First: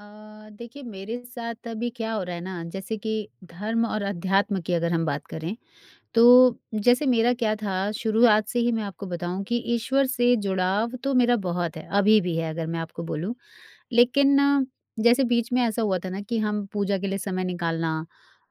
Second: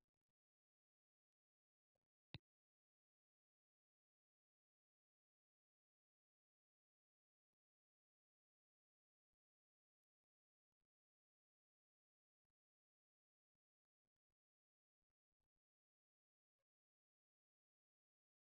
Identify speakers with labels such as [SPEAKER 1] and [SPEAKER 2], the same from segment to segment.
[SPEAKER 1] अ, देखिए मेरे साथ अभी क्या हो रहा है ना, जैसे कि धर्म और अध्यात्म की अगर हम बात करें तो जैसे मेरा क्या था। शुरुआत से ही मैं आपको बताऊँ कि ईश्वर से जुड़ाव तो मेरा बहुत है, अभी भी है अगर मैं आपको बोलूँ। लेकिन जैसे बीच में ऐसा हुआ था ना कि हम पूजा के लिए समय निकालना,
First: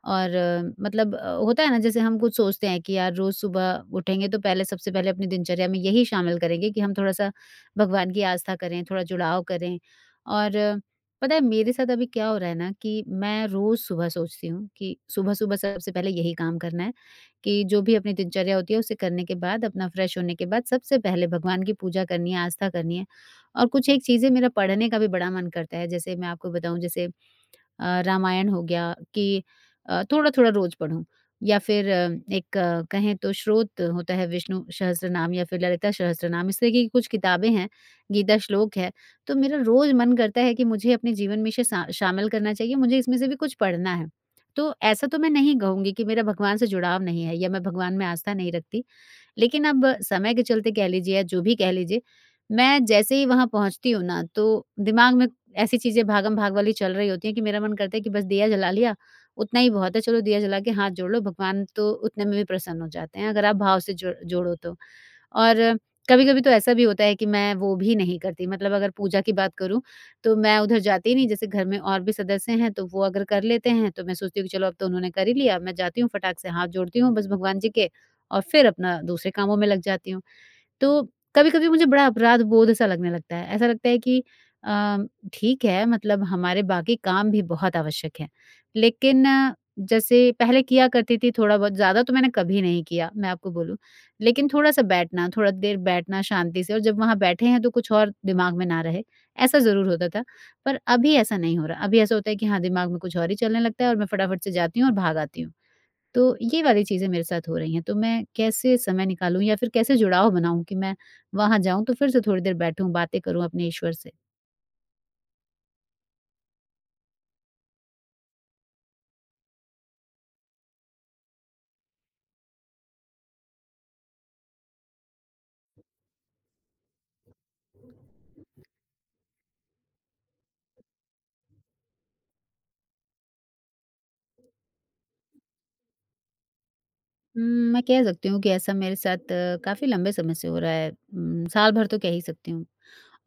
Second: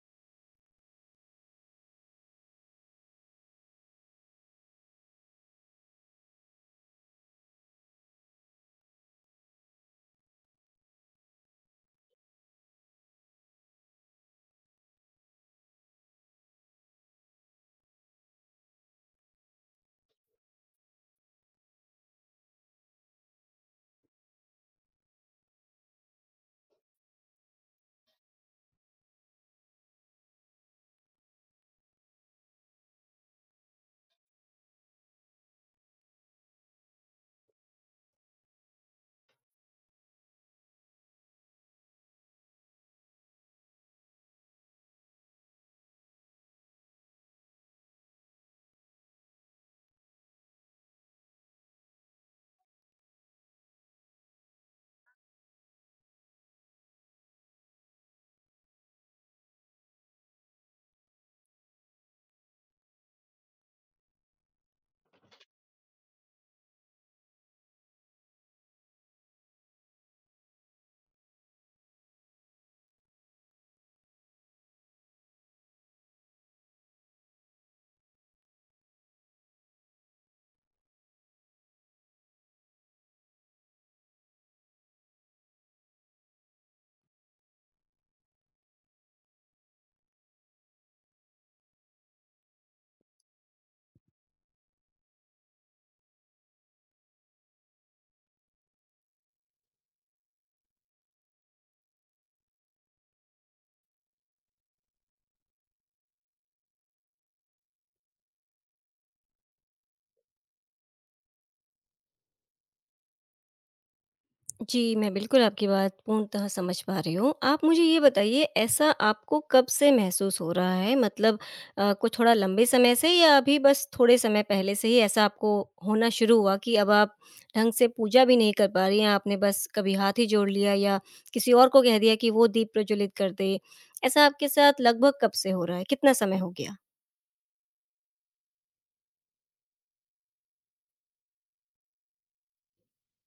[SPEAKER 1] और मतलब होता है ना, जैसे हम कुछ सोचते हैं कि यार रोज़ सुबह उठेंगे तो पहले सबसे पहले अपनी दिनचर्या में यही शामिल करेंगे कि हम थोड़ा-सा भगवान की आस्था करें, थोड़ा जुड़ाव करें। और पता है मेरे साथ अभी क्या हो रहा है ना, कि मैं रोज़ सुबह सोचती हूँ कि सुबह-सुबह सबसे पहले यही काम करना है। कि जो भी अपनी दिनचर्या होती है उसे करने के बाद, अपना फ्रेश होने के बाद सबसे पहले भगवान की पूजा करनी है, आस्था करनी है। और कुछ एक चीज़ें मेरा पढ़ने का भी बड़ा मन करता है। जैसे मैं आपको बताऊँ, जैसे रामायण हो गया, कि थोड़ा-थोड़ा रोज़ पढूँ, या फिर एक कहें तो स्रोत होता है विष्णु सहस्त्रनाम या फिर ललिता सहस्त्रनाम, इस तरह की कुछ किताबें हैं, गीता श्लोक है, तो मेरा रोज़ मन करता है कि मुझे अपने जीवन में इसे शा शामिल करना चाहिए, मुझे इसमें से भी कुछ पढ़ना है। तो ऐसा तो मैं नहीं कहूँगी कि मेरा भगवान से जुड़ाव नहीं है या मैं भगवान में आस्था नहीं रखती। लेकिन अब समय के चलते कह लीजिए या जो भी कह लीजिए, मैं जैसे ही वहाँ पहुँचती हूँ ना, तो दिमाग में ऐसी चीज़ें भागम-भाग वाली चल रही होती हैं कि मेरा मन करता है कि बस दिया जला लिया, उतना ही बहुत है, चलो दिया जला के हाथ जोड़ लो, भगवान तो उतने में भी प्रसन्न हो जाते हैं, अगर आप भाव से जो जोड़ो तो। और कभी-कभी तो ऐसा भी होता है कि मैं वो भी नहीं करती, मतलब अगर पूजा की बात करूँ, तो मैं उधर जाती ही नहीं, जैसे घर में और भी सदस्य हैं, तो वो अगर कर लेते हैं, तो मैं सोचती हूँ कि चलो अब तो उन्होंने कर ही लिया, मैं जाती हूँ फटाक से हाथ जोड़ती हूँ बस भगवान जी के, और फिर अपना दूसरे कामों में लग जाती हूँ। तो कभी-कभी मुझे बड़ा अपराध बोध सा लगने लगता है। ऐसा लगता है कि अ, ठीक है, मतलब हमारे बाकी काम भी बहुत आवश्यक हैं। लेकिन जैसे पहले किया करती थी थोड़ा बहुत, ज़्यादा तो मैंने कभी नहीं किया, मैं आपको बोलूँ। लेकिन थोड़ा-सा बैठना, थोड़ा देर बैठना शांति से और जब वहाँ बैठे हैं तो कुछ और दिमाग में ना रहे, ऐसा ज़रूर होता था। पर अभी ऐसा नहीं हो रहा। अभी ऐसा होता है कि हाँ, दिमाग में कुछ और ही चलने लगता है, और मैं फटाफट से जाती हूँ और भाग आती हूँ। तो ये वाली चीज़ें मेरे साथ हो रही हैं, तो मैं कैसे समय निकालूँ या फिर कैसे जुड़ाव बनाऊँ कि मैं वहाँ जाऊँ तो फिर से थोड़ी देर बैठूँ, बातें करूँ अपने ईश्वर से?
[SPEAKER 2] जी, मैं बिल्कुल आपकी बात पूर्णतः समझ पा रही हूँ। आप मुझे ये बताइए ऐसा आपको कब से महसूस हो रहा है? मतलब कुछ थोड़ा लंबे समय से या अभी बस थोड़े समय पहले से ही ऐसा आपको होना शुरू हुआ कि अब आप ढंग से पूजा भी नहीं कर पा रही हैं, आपने बस कभी हाथ ही जोड़ लिया या किसी और को कह दिया कि वो दीप प्रज्वलित कर दे। ऐसा आपके साथ लगभग कब से हो रहा है? कितना समय हो गया?
[SPEAKER 1] हुँ, मैं कह सकती हूँ कि ऐसा मेरे साथ काफ़ी लंबे समय से हो रहा है। साल भर तो कह ही सकती हूँ।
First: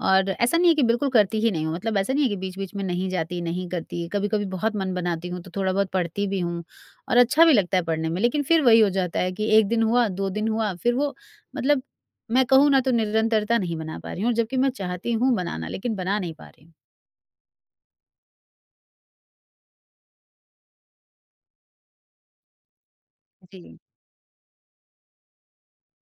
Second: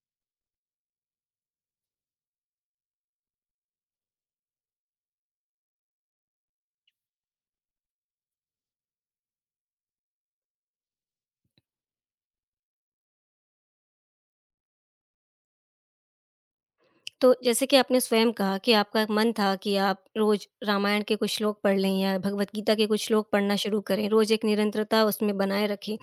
[SPEAKER 1] और ऐसा नहीं है कि बिल्कुल करती ही नहीं हूँ, मतलब ऐसा नहीं है कि बीच-बीच में नहीं जाती, नहीं करती। कभी-कभी बहुत मन बनाती हूँ तो थोड़ा बहुत पढ़ती भी हूँ, और अच्छा भी लगता है पढ़ने में। लेकिन फिर वही हो जाता है कि 1 दिन हुआ, 2 दिन हुआ, फिर वो मतलब, मैं कहूँ ना तो निरंतरता नहीं बना पा रही हूँ, और जबकि मैं चाहती हूँ बनाना, लेकिन बना नहीं पा रही हूँ।
[SPEAKER 2] तो जैसे कि आपने स्वयं कहा कि आपका मन था कि आप रोज रामायण के कुछ श्लोक पढ़ लें या भगवत गीता के कुछ श्लोक पढ़ना
[SPEAKER 1] जी।
[SPEAKER 2] शुरू करें, रोज एक निरंतरता उसमें बनाए रखें।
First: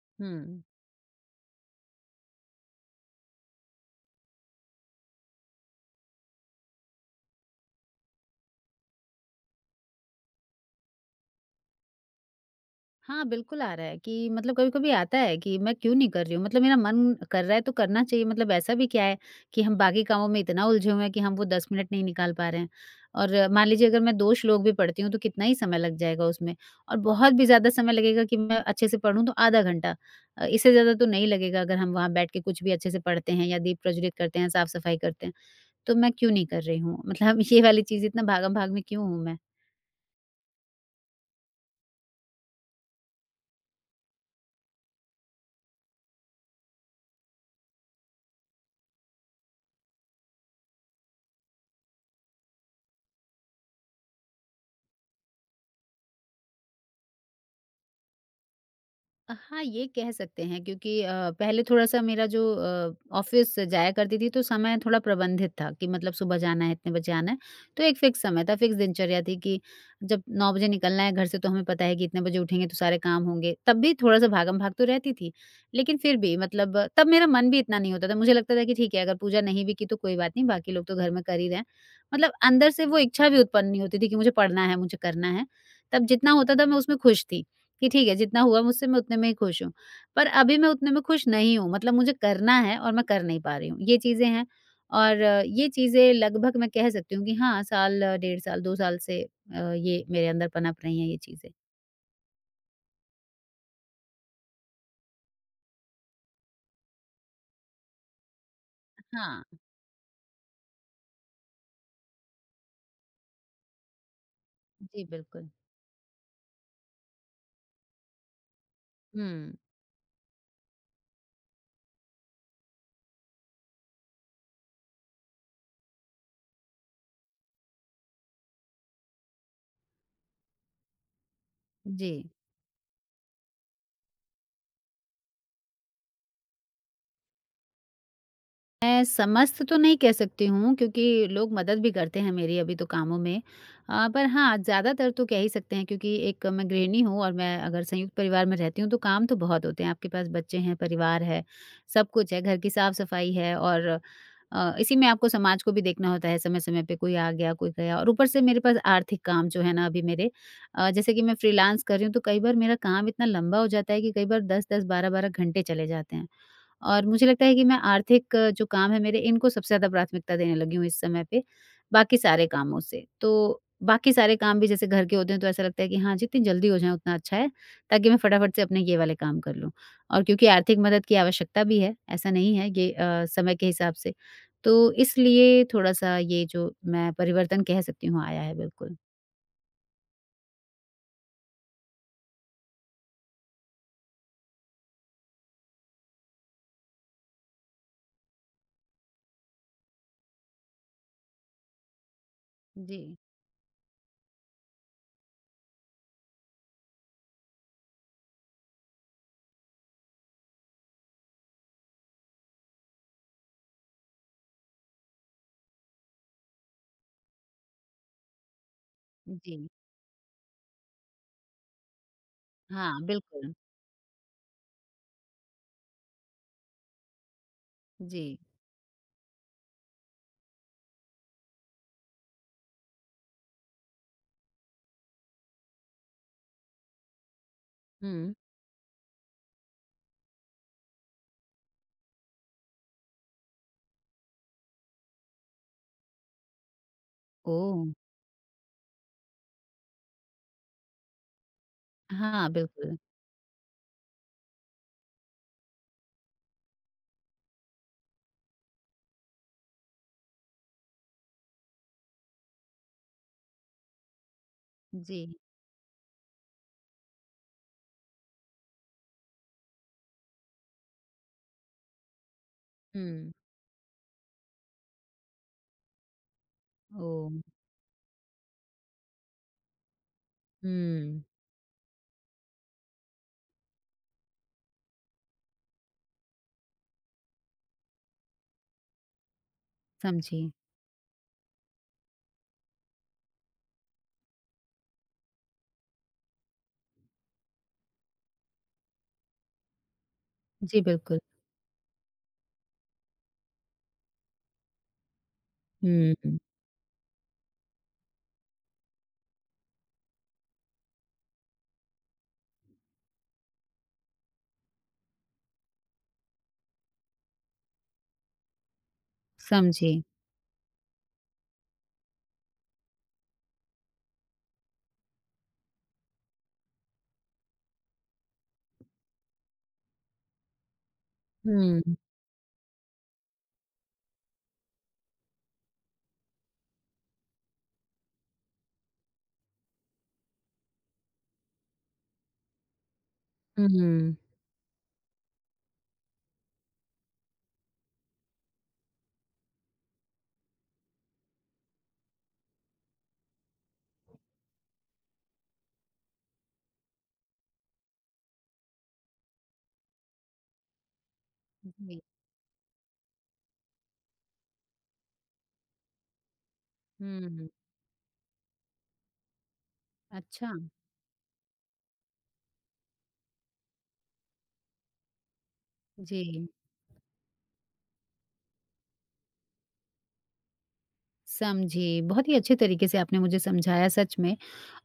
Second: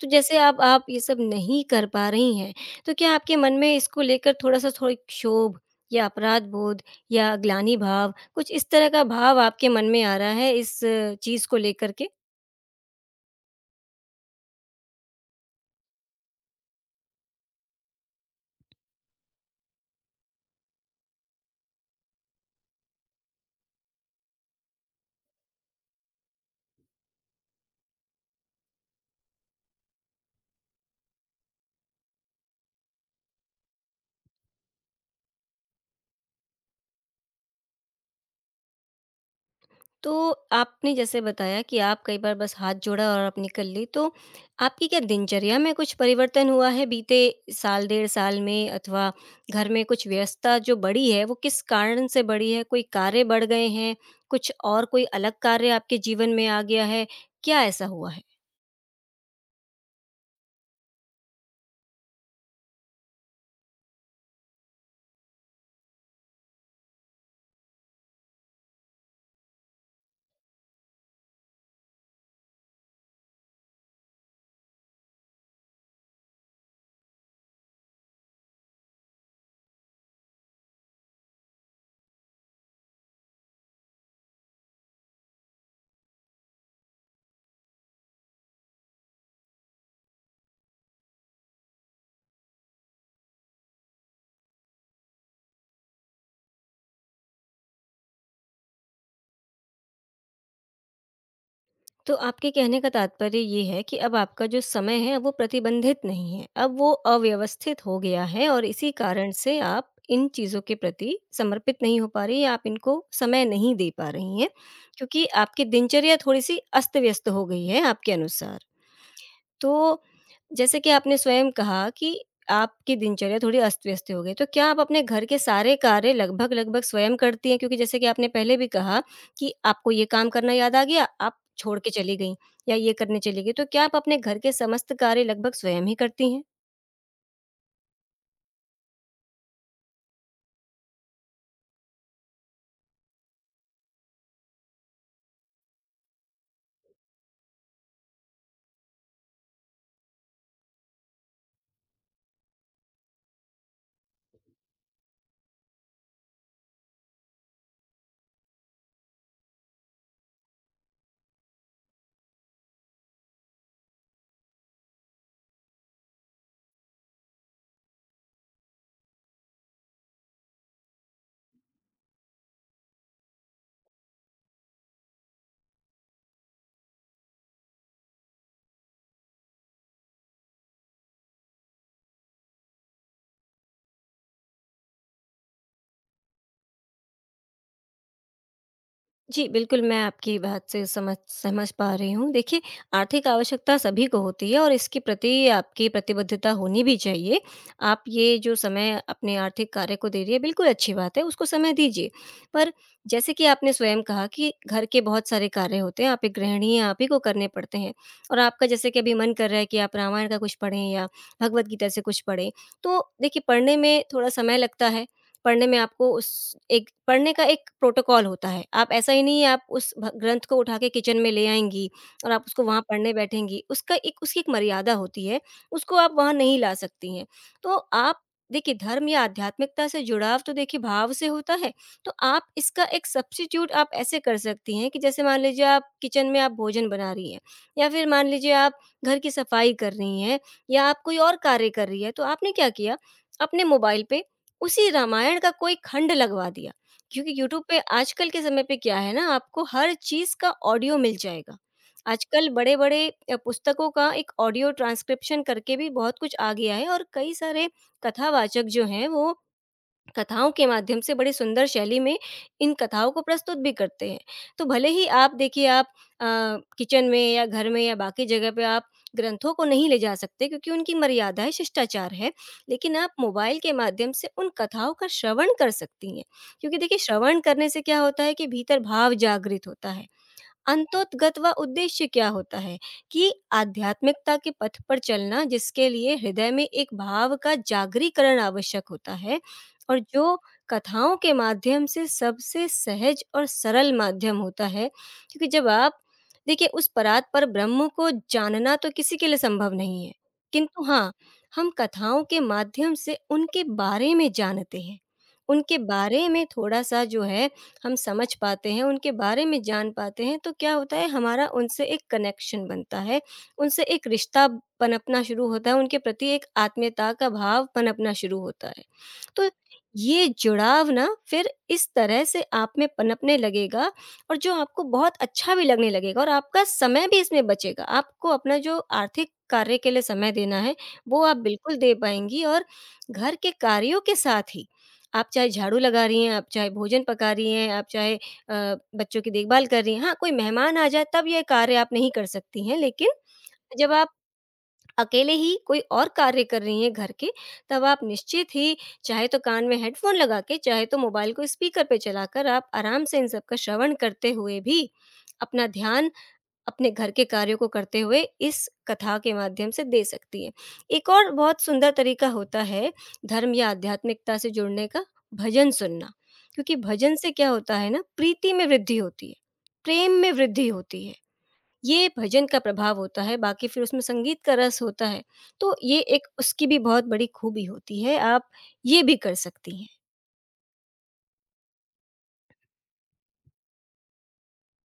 [SPEAKER 2] तो जैसे अब
[SPEAKER 1] हुँ।
[SPEAKER 2] आप ये सब नहीं कर पा रही हैं, तो क्या आपके मन में इसको लेकर थोड़ा-सा थोड़ी क्षोभ या अपराध बोध या ग्लानि भाव, कुछ इस तरह का भाव आपके मन में आ रहा है इस चीज़ को लेकर के?
[SPEAKER 1] हाँ, बिल्कुल आ रहा है, कि मतलब कभी-कभी आता है कि मैं क्यों नहीं कर रही हूँ? मतलब मेरा मन कर रहा है तो करना चाहिए, मतलब ऐसा भी क्या है कि हम बाकी कामों में इतना उलझे हुए हैं कि हम वो 10 मिनट नहीं निकाल पा रहे हैं। और मान लीजिए अगर मैं 2 श्लोक भी पढ़ती हूँ तो कितना ही समय लग जाएगा उसमें, और बहुत भी ज़्यादा समय लगेगा कि मैं अच्छे से पढ़ूँ तो आधा घंटा। इससे ज़्यादा तो नहीं लगेगा अगर हम वहाँ बैठ के कुछ भी अच्छे से पढ़ते हैं या दीप प्रज्वलित करते हैं, साफ-सफाई करते हैं। तो मैं क्यों नहीं कर रही हूँ? मतलब ये वाली चीज़, इतना भागम-भाग में क्यों हूँ मैं?
[SPEAKER 2] तो आपने जैसे बताया कि आप कई बार बस हाथ जोड़ा और आप निकल ली, तो आपकी क्या दिनचर्या में कुछ परिवर्तन हुआ है बीते साल डेढ़ साल में, अथवा घर में कुछ व्यस्तता जो बढ़ी है वो किस कारण से बढ़ी है? कोई कार्य बढ़ गए हैं? कुछ और कोई अलग कार्य आपके जीवन में आ गया है? क्या ऐसा हुआ है?
[SPEAKER 1] हाँ, ये कह सकते हैं क्योंकि पहले थोड़ा-सा मेरा जो ऑफ़िस जाया करती थी तो समय थोड़ा प्रबंधित था, कि मतलब सुबह जाना है, इतने बजे आना है। तो एक फ़िक्स समय था, फ़िक्स दिनचर्या थी कि जब 9 बजे निकलना है घर से तो हमें पता है कि इतने बजे उठेंगे तो सारे काम होंगे। तब भी थोड़ा-सा भागम-भाग तो रहती थी। लेकिन फिर भी मतलब तब मेरा मन भी इतना नहीं होता था। मुझे लगता था कि ठीक है, अगर पूजा नहीं भी की तो कोई बात नहीं, बाकी लोग तो घर में कर ही रहे हैं। मतलब अंदर से वो इच्छा भी उत्पन्न नहीं होती थी कि मुझे पढ़ना है, मुझे करना है। तब जितना होता था मैं उसमें खुश थी। कि ठीक है, जितना हुआ मुझसे मैं उतने में ही खुश हूँ। पर अभी मैं उतने में खुश नहीं हूँ, मतलब मुझे करना है और मैं कर नहीं पा रही हूँ, ये चीज़ें हैं। और ये चीज़ें लगभग मैं कह सकती हूँ कि हाँ, साल डेढ़ साल 2 साल से ये मेरे अंदर पनप रही हैं ये चीज़ें।
[SPEAKER 2] तो आपके कहने का तात्पर्य ये है कि अब आपका जो समय है वो प्रतिबंधित नहीं है। अब वो अव्यवस्थित हो गया है और इसी कारण
[SPEAKER 1] हाँ।
[SPEAKER 2] से आप इन चीज़ों के प्रति समर्पित नहीं हो पा रही हैं, आप इनको समय नहीं दे पा रही हैं,
[SPEAKER 1] जी,
[SPEAKER 2] क्योंकि
[SPEAKER 1] बिल्कुल।
[SPEAKER 2] आपकी दिनचर्या थोड़ी-सी अस्त-व्यस्त हो गई है आपके अनुसार।
[SPEAKER 1] हुँ,
[SPEAKER 2] तो जैसे कि आपने स्वयं कहा कि आपकी दिनचर्या थोड़ी अस्त-व्यस्त हो गई, तो क्या आप अपने घर के सारे कार्य लगभग-लगभग स्वयं करती हैं? क्योंकि जैसे कि आपने पहले भी कहा कि आपको ये काम करना याद आ गया, आप छोड़ के
[SPEAKER 1] जी।
[SPEAKER 2] चली गईं या ये करने चली गईं। तो क्या आप अपने घर के समस्त कार्य लगभग स्वयं ही करती हैं?
[SPEAKER 1] मैं समस्त तो नहीं कह सकती हूँ क्योंकि लोग मदद भी करते हैं मेरी अभी तो कामों में। पर हाँ, ज़्यादातर तो कह ही सकते हैं क्योंकि एक मैं गृहिणी हूँ, और मैं अगर संयुक्त परिवार में रहती हूँ तो काम तो बहुत होते हैं। आपके पास बच्चे हैं, परिवार है, सब कुछ है, घर की साफ-सफाई है, और इसी में आपको समाज को भी देखना होता है, समय-समय पे कोई आ गया, कोई गया, और ऊपर से मेरे पास आर्थिक काम जो है ना, अभी मेरे जैसे कि मैं फ्रीलांस कर रही हूँ तो कई बार मेरा काम इतना लंबा हो जाता है कि कई बार 10-10, 12-12 घंटे चले जाते हैं। और मुझे लगता है कि मैं आर्थिक जो काम है मेरे, इनको सबसे ज़्यादा प्राथमिकता देने लगी हूँ इस समय पे, बाकी सारे कामों से। तो बाकी सारे काम भी जैसे घर के होते हैं तो ऐसा लगता है कि हाँ, जितनी जल्दी हो जाएँ उतना अच्छा है, ताकि मैं फटाफट से अपने ये वाले काम कर लूँ। और क्योंकि आर्थिक मदद की आवश्यकता भी है, ऐसा नहीं है ये समय के हिसाब से। तो इसलिए थोड़ा-सा ये जो मैं परिवर्तन कह सकती हूँ आया है, बिल्कुल।
[SPEAKER 2] जी, बिल्कुल, मैं आपकी बात से समझ समझ पा रही हूँ। देखिए, आर्थिक आवश्यकता सभी को होती है और इसके प्रति आपकी प्रतिबद्धता होनी भी चाहिए। आप ये जो समय अपने आर्थिक कार्य को दे रही हैं, बिल्कुल अच्छी बात है, उसको समय दीजिए। पर
[SPEAKER 1] जी,
[SPEAKER 2] जैसे कि आपने स्वयं कहा कि घर के बहुत सारे कार्य होते हैं, आप एक गृहिणी हैं, आप ही को करने पड़ते हैं, और आपका जैसे कि अभी मन कर रहा है कि आप रामायण का कुछ पढ़ें या भगवद गीता से कुछ पढ़ें। तो देखिए, पढ़ने में थोड़ा समय लगता है। पढ़ने में आपको, उस एक पढ़ने का एक प्रोटोकॉल होता है। आप, ऐसा ही नहीं है
[SPEAKER 1] जी।
[SPEAKER 2] आप उस भ ग्रंथ को उठा के किचन में ले आएँगी और आप उसको वहाँ
[SPEAKER 1] हाँ,
[SPEAKER 2] पढ़ने
[SPEAKER 1] बिल्कुल।
[SPEAKER 2] बैठेंगी। उसका एक उसकी एक मर्यादा होती है, उसको आप वहाँ नहीं ला सकती हैं। तो आप
[SPEAKER 1] जी।
[SPEAKER 2] देखिए, धर्म या आध्यात्मिकता से जुड़ाव तो देखिए भाव से होता है, तो आप इसका एक सब्स्टिट्यूट आप ऐसे कर सकती हैं कि जैसे मान लीजिए आप किचन में आप भोजन बना रही हैं, या फिर मान
[SPEAKER 1] हुँ।
[SPEAKER 2] लीजिए आप घर की सफाई कर रही हैं, या आप कोई और कार्य कर रही हैं, तो आपने क्या किया, अपने मोबाइल पे उसी रामायण का कोई खंड लगवा दिया, क्योंकि यूट्यूब पे
[SPEAKER 1] ओह!
[SPEAKER 2] आजकल के समय पे क्या है ना, आपको हर चीज़ का ऑडियो मिल जाएगा। आजकल
[SPEAKER 1] हाँ, बिल्कुल।
[SPEAKER 2] बड़े-बड़े पुस्तकों का एक ऑडियो ट्रांसक्रिप्शन करके भी बहुत कुछ आ गया है, और कई सारे कथावाचक जो हैं वो कथाओं के माध्यम से बड़ी सुंदर शैली में इन कथाओं को प्रस्तुत भी करते हैं। तो भले ही
[SPEAKER 1] जी।
[SPEAKER 2] आप देखिए, आप अ, किचन में या घर में या बाकी जगह पे आप ग्रंथों को नहीं ले जा सकते, क्योंकि उनकी मर्यादा है, शिष्टाचार है। लेकिन आप
[SPEAKER 1] हुँ।
[SPEAKER 2] मोबाइल के माध्यम से उन कथाओं का श्रवण कर सकती हैं। क्योंकि देखिए, श्रवण
[SPEAKER 1] ओह!
[SPEAKER 2] करने से क्या होता है कि भीतर भाव जागृत होता है।
[SPEAKER 1] हुँ,
[SPEAKER 2] अंतोतगत व उद्देश्य क्या होता है कि आध्यात्मिकता के पथ पर चलना, जिसके लिए हृदय में एक भाव का जागरीकरण आवश्यक होता है, और जो
[SPEAKER 1] समझी।
[SPEAKER 2] कथाओं के माध्यम से सबसे सहज और सरल माध्यम होता है। क्योंकि जब आप देखिए, उस परात पर ब्रह्म को जानना तो किसी के लिए संभव नहीं है,
[SPEAKER 1] जी,
[SPEAKER 2] किंतु हाँ,
[SPEAKER 1] बिल्कुल।
[SPEAKER 2] हम कथाओं के माध्यम से उनके बारे में जानते हैं, उनके बारे
[SPEAKER 1] हुँ,
[SPEAKER 2] में थोड़ा सा जो है हम समझ पाते हैं, उनके बारे में जान पाते हैं, तो क्या होता है हमारा उनसे एक कनेक्शन बनता है, उनसे एक रिश्ता पनपना शुरू होता है, उनके प्रति एक आत्मीयता का भाव पनपना शुरू होता है। तो
[SPEAKER 1] समझी।
[SPEAKER 2] ये जुड़ाव ना फिर इस तरह से आप में पनपने लगेगा, और जो आपको बहुत अच्छा भी लगने लगेगा, और आपका समय भी इसमें बचेगा। आपको अपना जो आर्थिक कार्य के लिए समय देना है, वो आप बिल्कुल
[SPEAKER 1] हुँ,
[SPEAKER 2] दे पाएँगी, और घर के कार्यों के साथ ही आप चाहे झाड़ू लगा रही हैं, आप चाहे भोजन पका रही हैं, आप चाहे बच्चों की देखभाल कर रही हैं। हाँ, कोई मेहमान आ जाए तब ये कार्य आप नहीं कर सकती हैं, लेकिन जब आप
[SPEAKER 1] हुँ,
[SPEAKER 2] अकेले ही कोई और कार्य कर रही हैं घर के, तब आप निश्चित ही, चाहे तो कान में हेडफ़ोन लगा के, चाहे तो मोबाइल को स्पीकर पे चलाकर, आप आराम से इन सब का श्रवण करते हुए भी अपना ध्यान अपने घर के कार्यों को करते हुए इस कथा के माध्यम से दे सकती है। एक और बहुत सुंदर
[SPEAKER 1] जी,
[SPEAKER 2] तरीका होता है धर्म या आध्यात्मिकता से जुड़ने का, भजन सुनना। क्योंकि भजन से क्या
[SPEAKER 1] हुँ,
[SPEAKER 2] होता है ना, प्रीति में वृद्धि होती है, प्रेम में
[SPEAKER 1] अच्छा,
[SPEAKER 2] वृद्धि होती है। ये भजन का प्रभाव होता है, बाकी फिर उसमें संगीत का रस होता है। तो ये एक
[SPEAKER 1] जी।
[SPEAKER 2] उसकी भी बहुत बड़ी खूबी होती है, आप ये भी कर सकती हैं।
[SPEAKER 1] समझी। बहुत ही अच्छे तरीके से आपने मुझे समझाया, सच में।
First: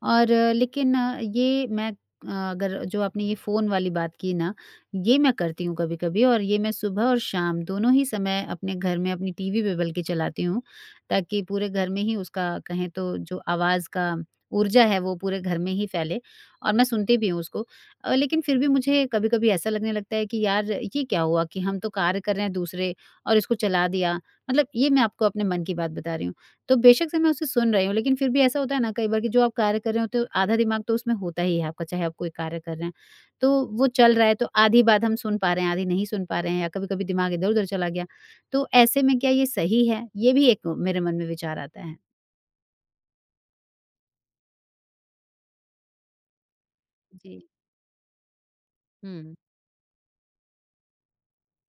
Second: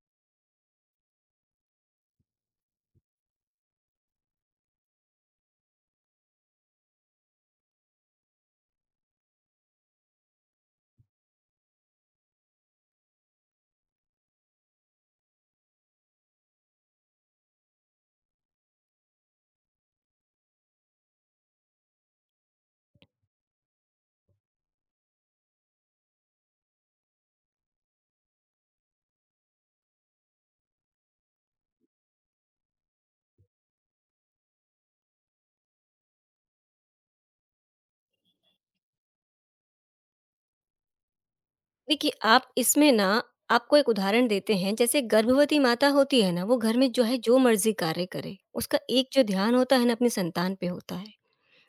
[SPEAKER 1] और लेकिन ये मैं, अगर जो आपने ये फ़ोन वाली बात की ना, ये मैं करती हूँ कभी-कभी, और ये मैं सुबह और शाम दोनों ही समय अपने घर में अपनी टीवी पे बल्कि चलाती हूँ, ताकि पूरे घर में ही उसका, कहें तो, जो आवाज़ का ऊर्जा है वो पूरे घर में ही फैले, और मैं सुनती भी हूँ उसको। लेकिन फिर भी मुझे कभी-कभी ऐसा लगने लगता है कि यार ये क्या हुआ कि हम तो कार्य कर रहे हैं दूसरे, और इसको चला दिया। मतलब ये मैं आपको अपने मन की बात बता रही हूँ। तो बेशक से मैं उसे सुन रही हूँ, लेकिन फिर भी ऐसा होता है ना कई बार कि जो आप कार्य कर रहे होते हो, आधा दिमाग तो उसमें होता ही है आपका, चाहे आप कोई कार्य कर रहे हैं। तो वो चल रहा है, तो आधी बात हम सुन पा रहे हैं, आधी नहीं सुन पा रहे हैं, या कभी-कभी दिमाग इधर-उधर चला गया। तो ऐसे में क्या ये सही है? ये भी एक मेरे मन में विचार आता है।
[SPEAKER 2] देखिए, आप इसमें ना, आपको एक उदाहरण देते हैं, जैसे गर्भवती माता होती है ना, वो घर में जो है जो
[SPEAKER 1] जी।
[SPEAKER 2] मर्ज़ी कार्य करे, उसका एक जो
[SPEAKER 1] हुँ।
[SPEAKER 2] ध्यान होता है ना अपनी संतान पे होता है।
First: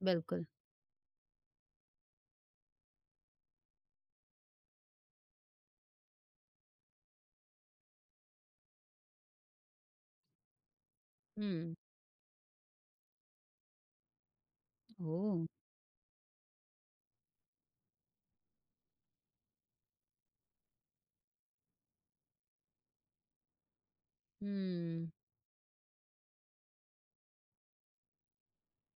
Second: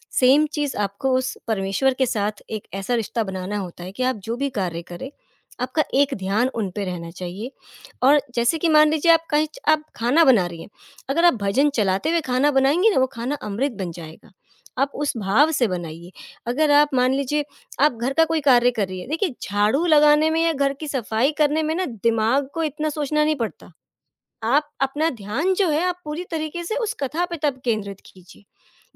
[SPEAKER 1] बिल्कुल।
[SPEAKER 2] सेम चीज़ आपको उस परमेश्वर के साथ एक ऐसा रिश्ता बनाना होता है कि आप जो भी कार्य करें, आपका एक ध्यान उन पे रहना चाहिए, और जैसे कि मान लीजिए आप कहीं, आप खाना बना रही हैं, अगर आप भजन
[SPEAKER 1] हुँ।
[SPEAKER 2] चलाते हुए खाना बनाएँगी ना, वो खाना अमृत बन जाएगा। आप उस
[SPEAKER 1] ओह!
[SPEAKER 2] भाव से बनाइए। अगर आप मान लीजिए आप घर का कोई कार्य कर रही हैं, देखिए, झाड़ू लगाने में या घर की सफाई करने में ना, दिमाग को इतना सोचना नहीं पड़ता। आप अपना
[SPEAKER 1] हुँ।
[SPEAKER 2] ध्यान जो है आप पूरी तरीके से उस कथा पे तब केंद्रित कीजिए।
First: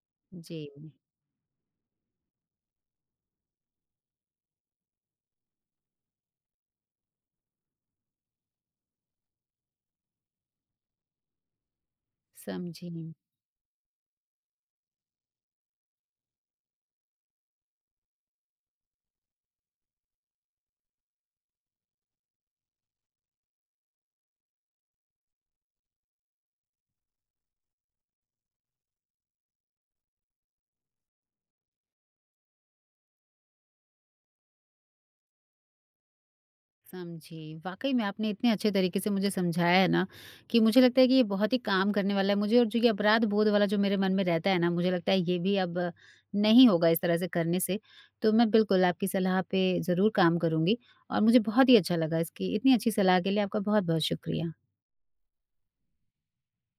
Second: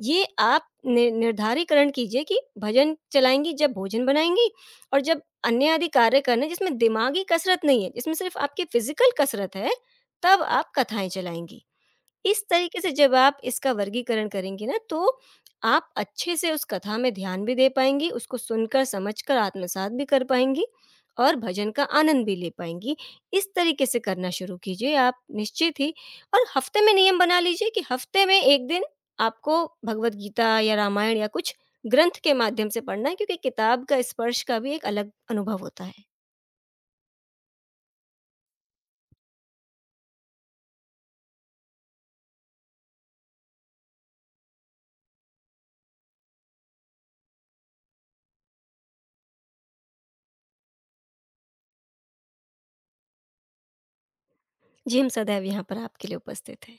[SPEAKER 2] ये
[SPEAKER 1] जी।
[SPEAKER 2] आप नि निर्धारीकरण कीजिए कि भजन चलाएँगी जब भोजन बनाएँगी, और जब अन्य आदि कार्य करने जिसमें दिमागी कसरत नहीं है, जिसमें सिर्फ़ आपकी फ़िज़िकल कसरत है, तब आप कथाएँ चलाएँगी। इस तरीके से
[SPEAKER 1] समझी।
[SPEAKER 2] जब आप इसका वर्गीकरण करेंगी ना, तो आप अच्छे से उस कथा में ध्यान भी दे पाएँगी, उसको सुनकर समझकर आत्मसात भी कर पाएँगी, और भजन का आनंद भी ले पाएँगी। इस तरीके से करना शुरू कीजिए आप निश्चित ही, और हफ्ते में नियम बना लीजिए कि हफ्ते में 1 दिन आपको भगवद गीता या रामायण या कुछ ग्रंथ के माध्यम से पढ़ना है, क्योंकि किताब का स्पर्श का भी एक अलग अनुभव होता है।
[SPEAKER 1] समझी। वाक़ई में आपने इतने अच्छे तरीके से मुझे समझाया है ना, कि मुझे लगता है कि ये बहुत ही काम करने वाला है मुझे, और जो ये अपराध बोध वाला जो मेरे मन में रहता है ना, मुझे लगता है ये भी अब नहीं होगा इस तरह से करने से। तो मैं बिल्कुल आपकी सलाह पे ज़रूर काम करूँगी, और मुझे बहुत ही अच्छा लगा, इसकी इतनी अच्छी सलाह के लिए आपका बहुत-बहुत शुक्रिया।
[SPEAKER 2] जी, हम सदैव यहाँ पर आपके लिए उपस्थित हैं।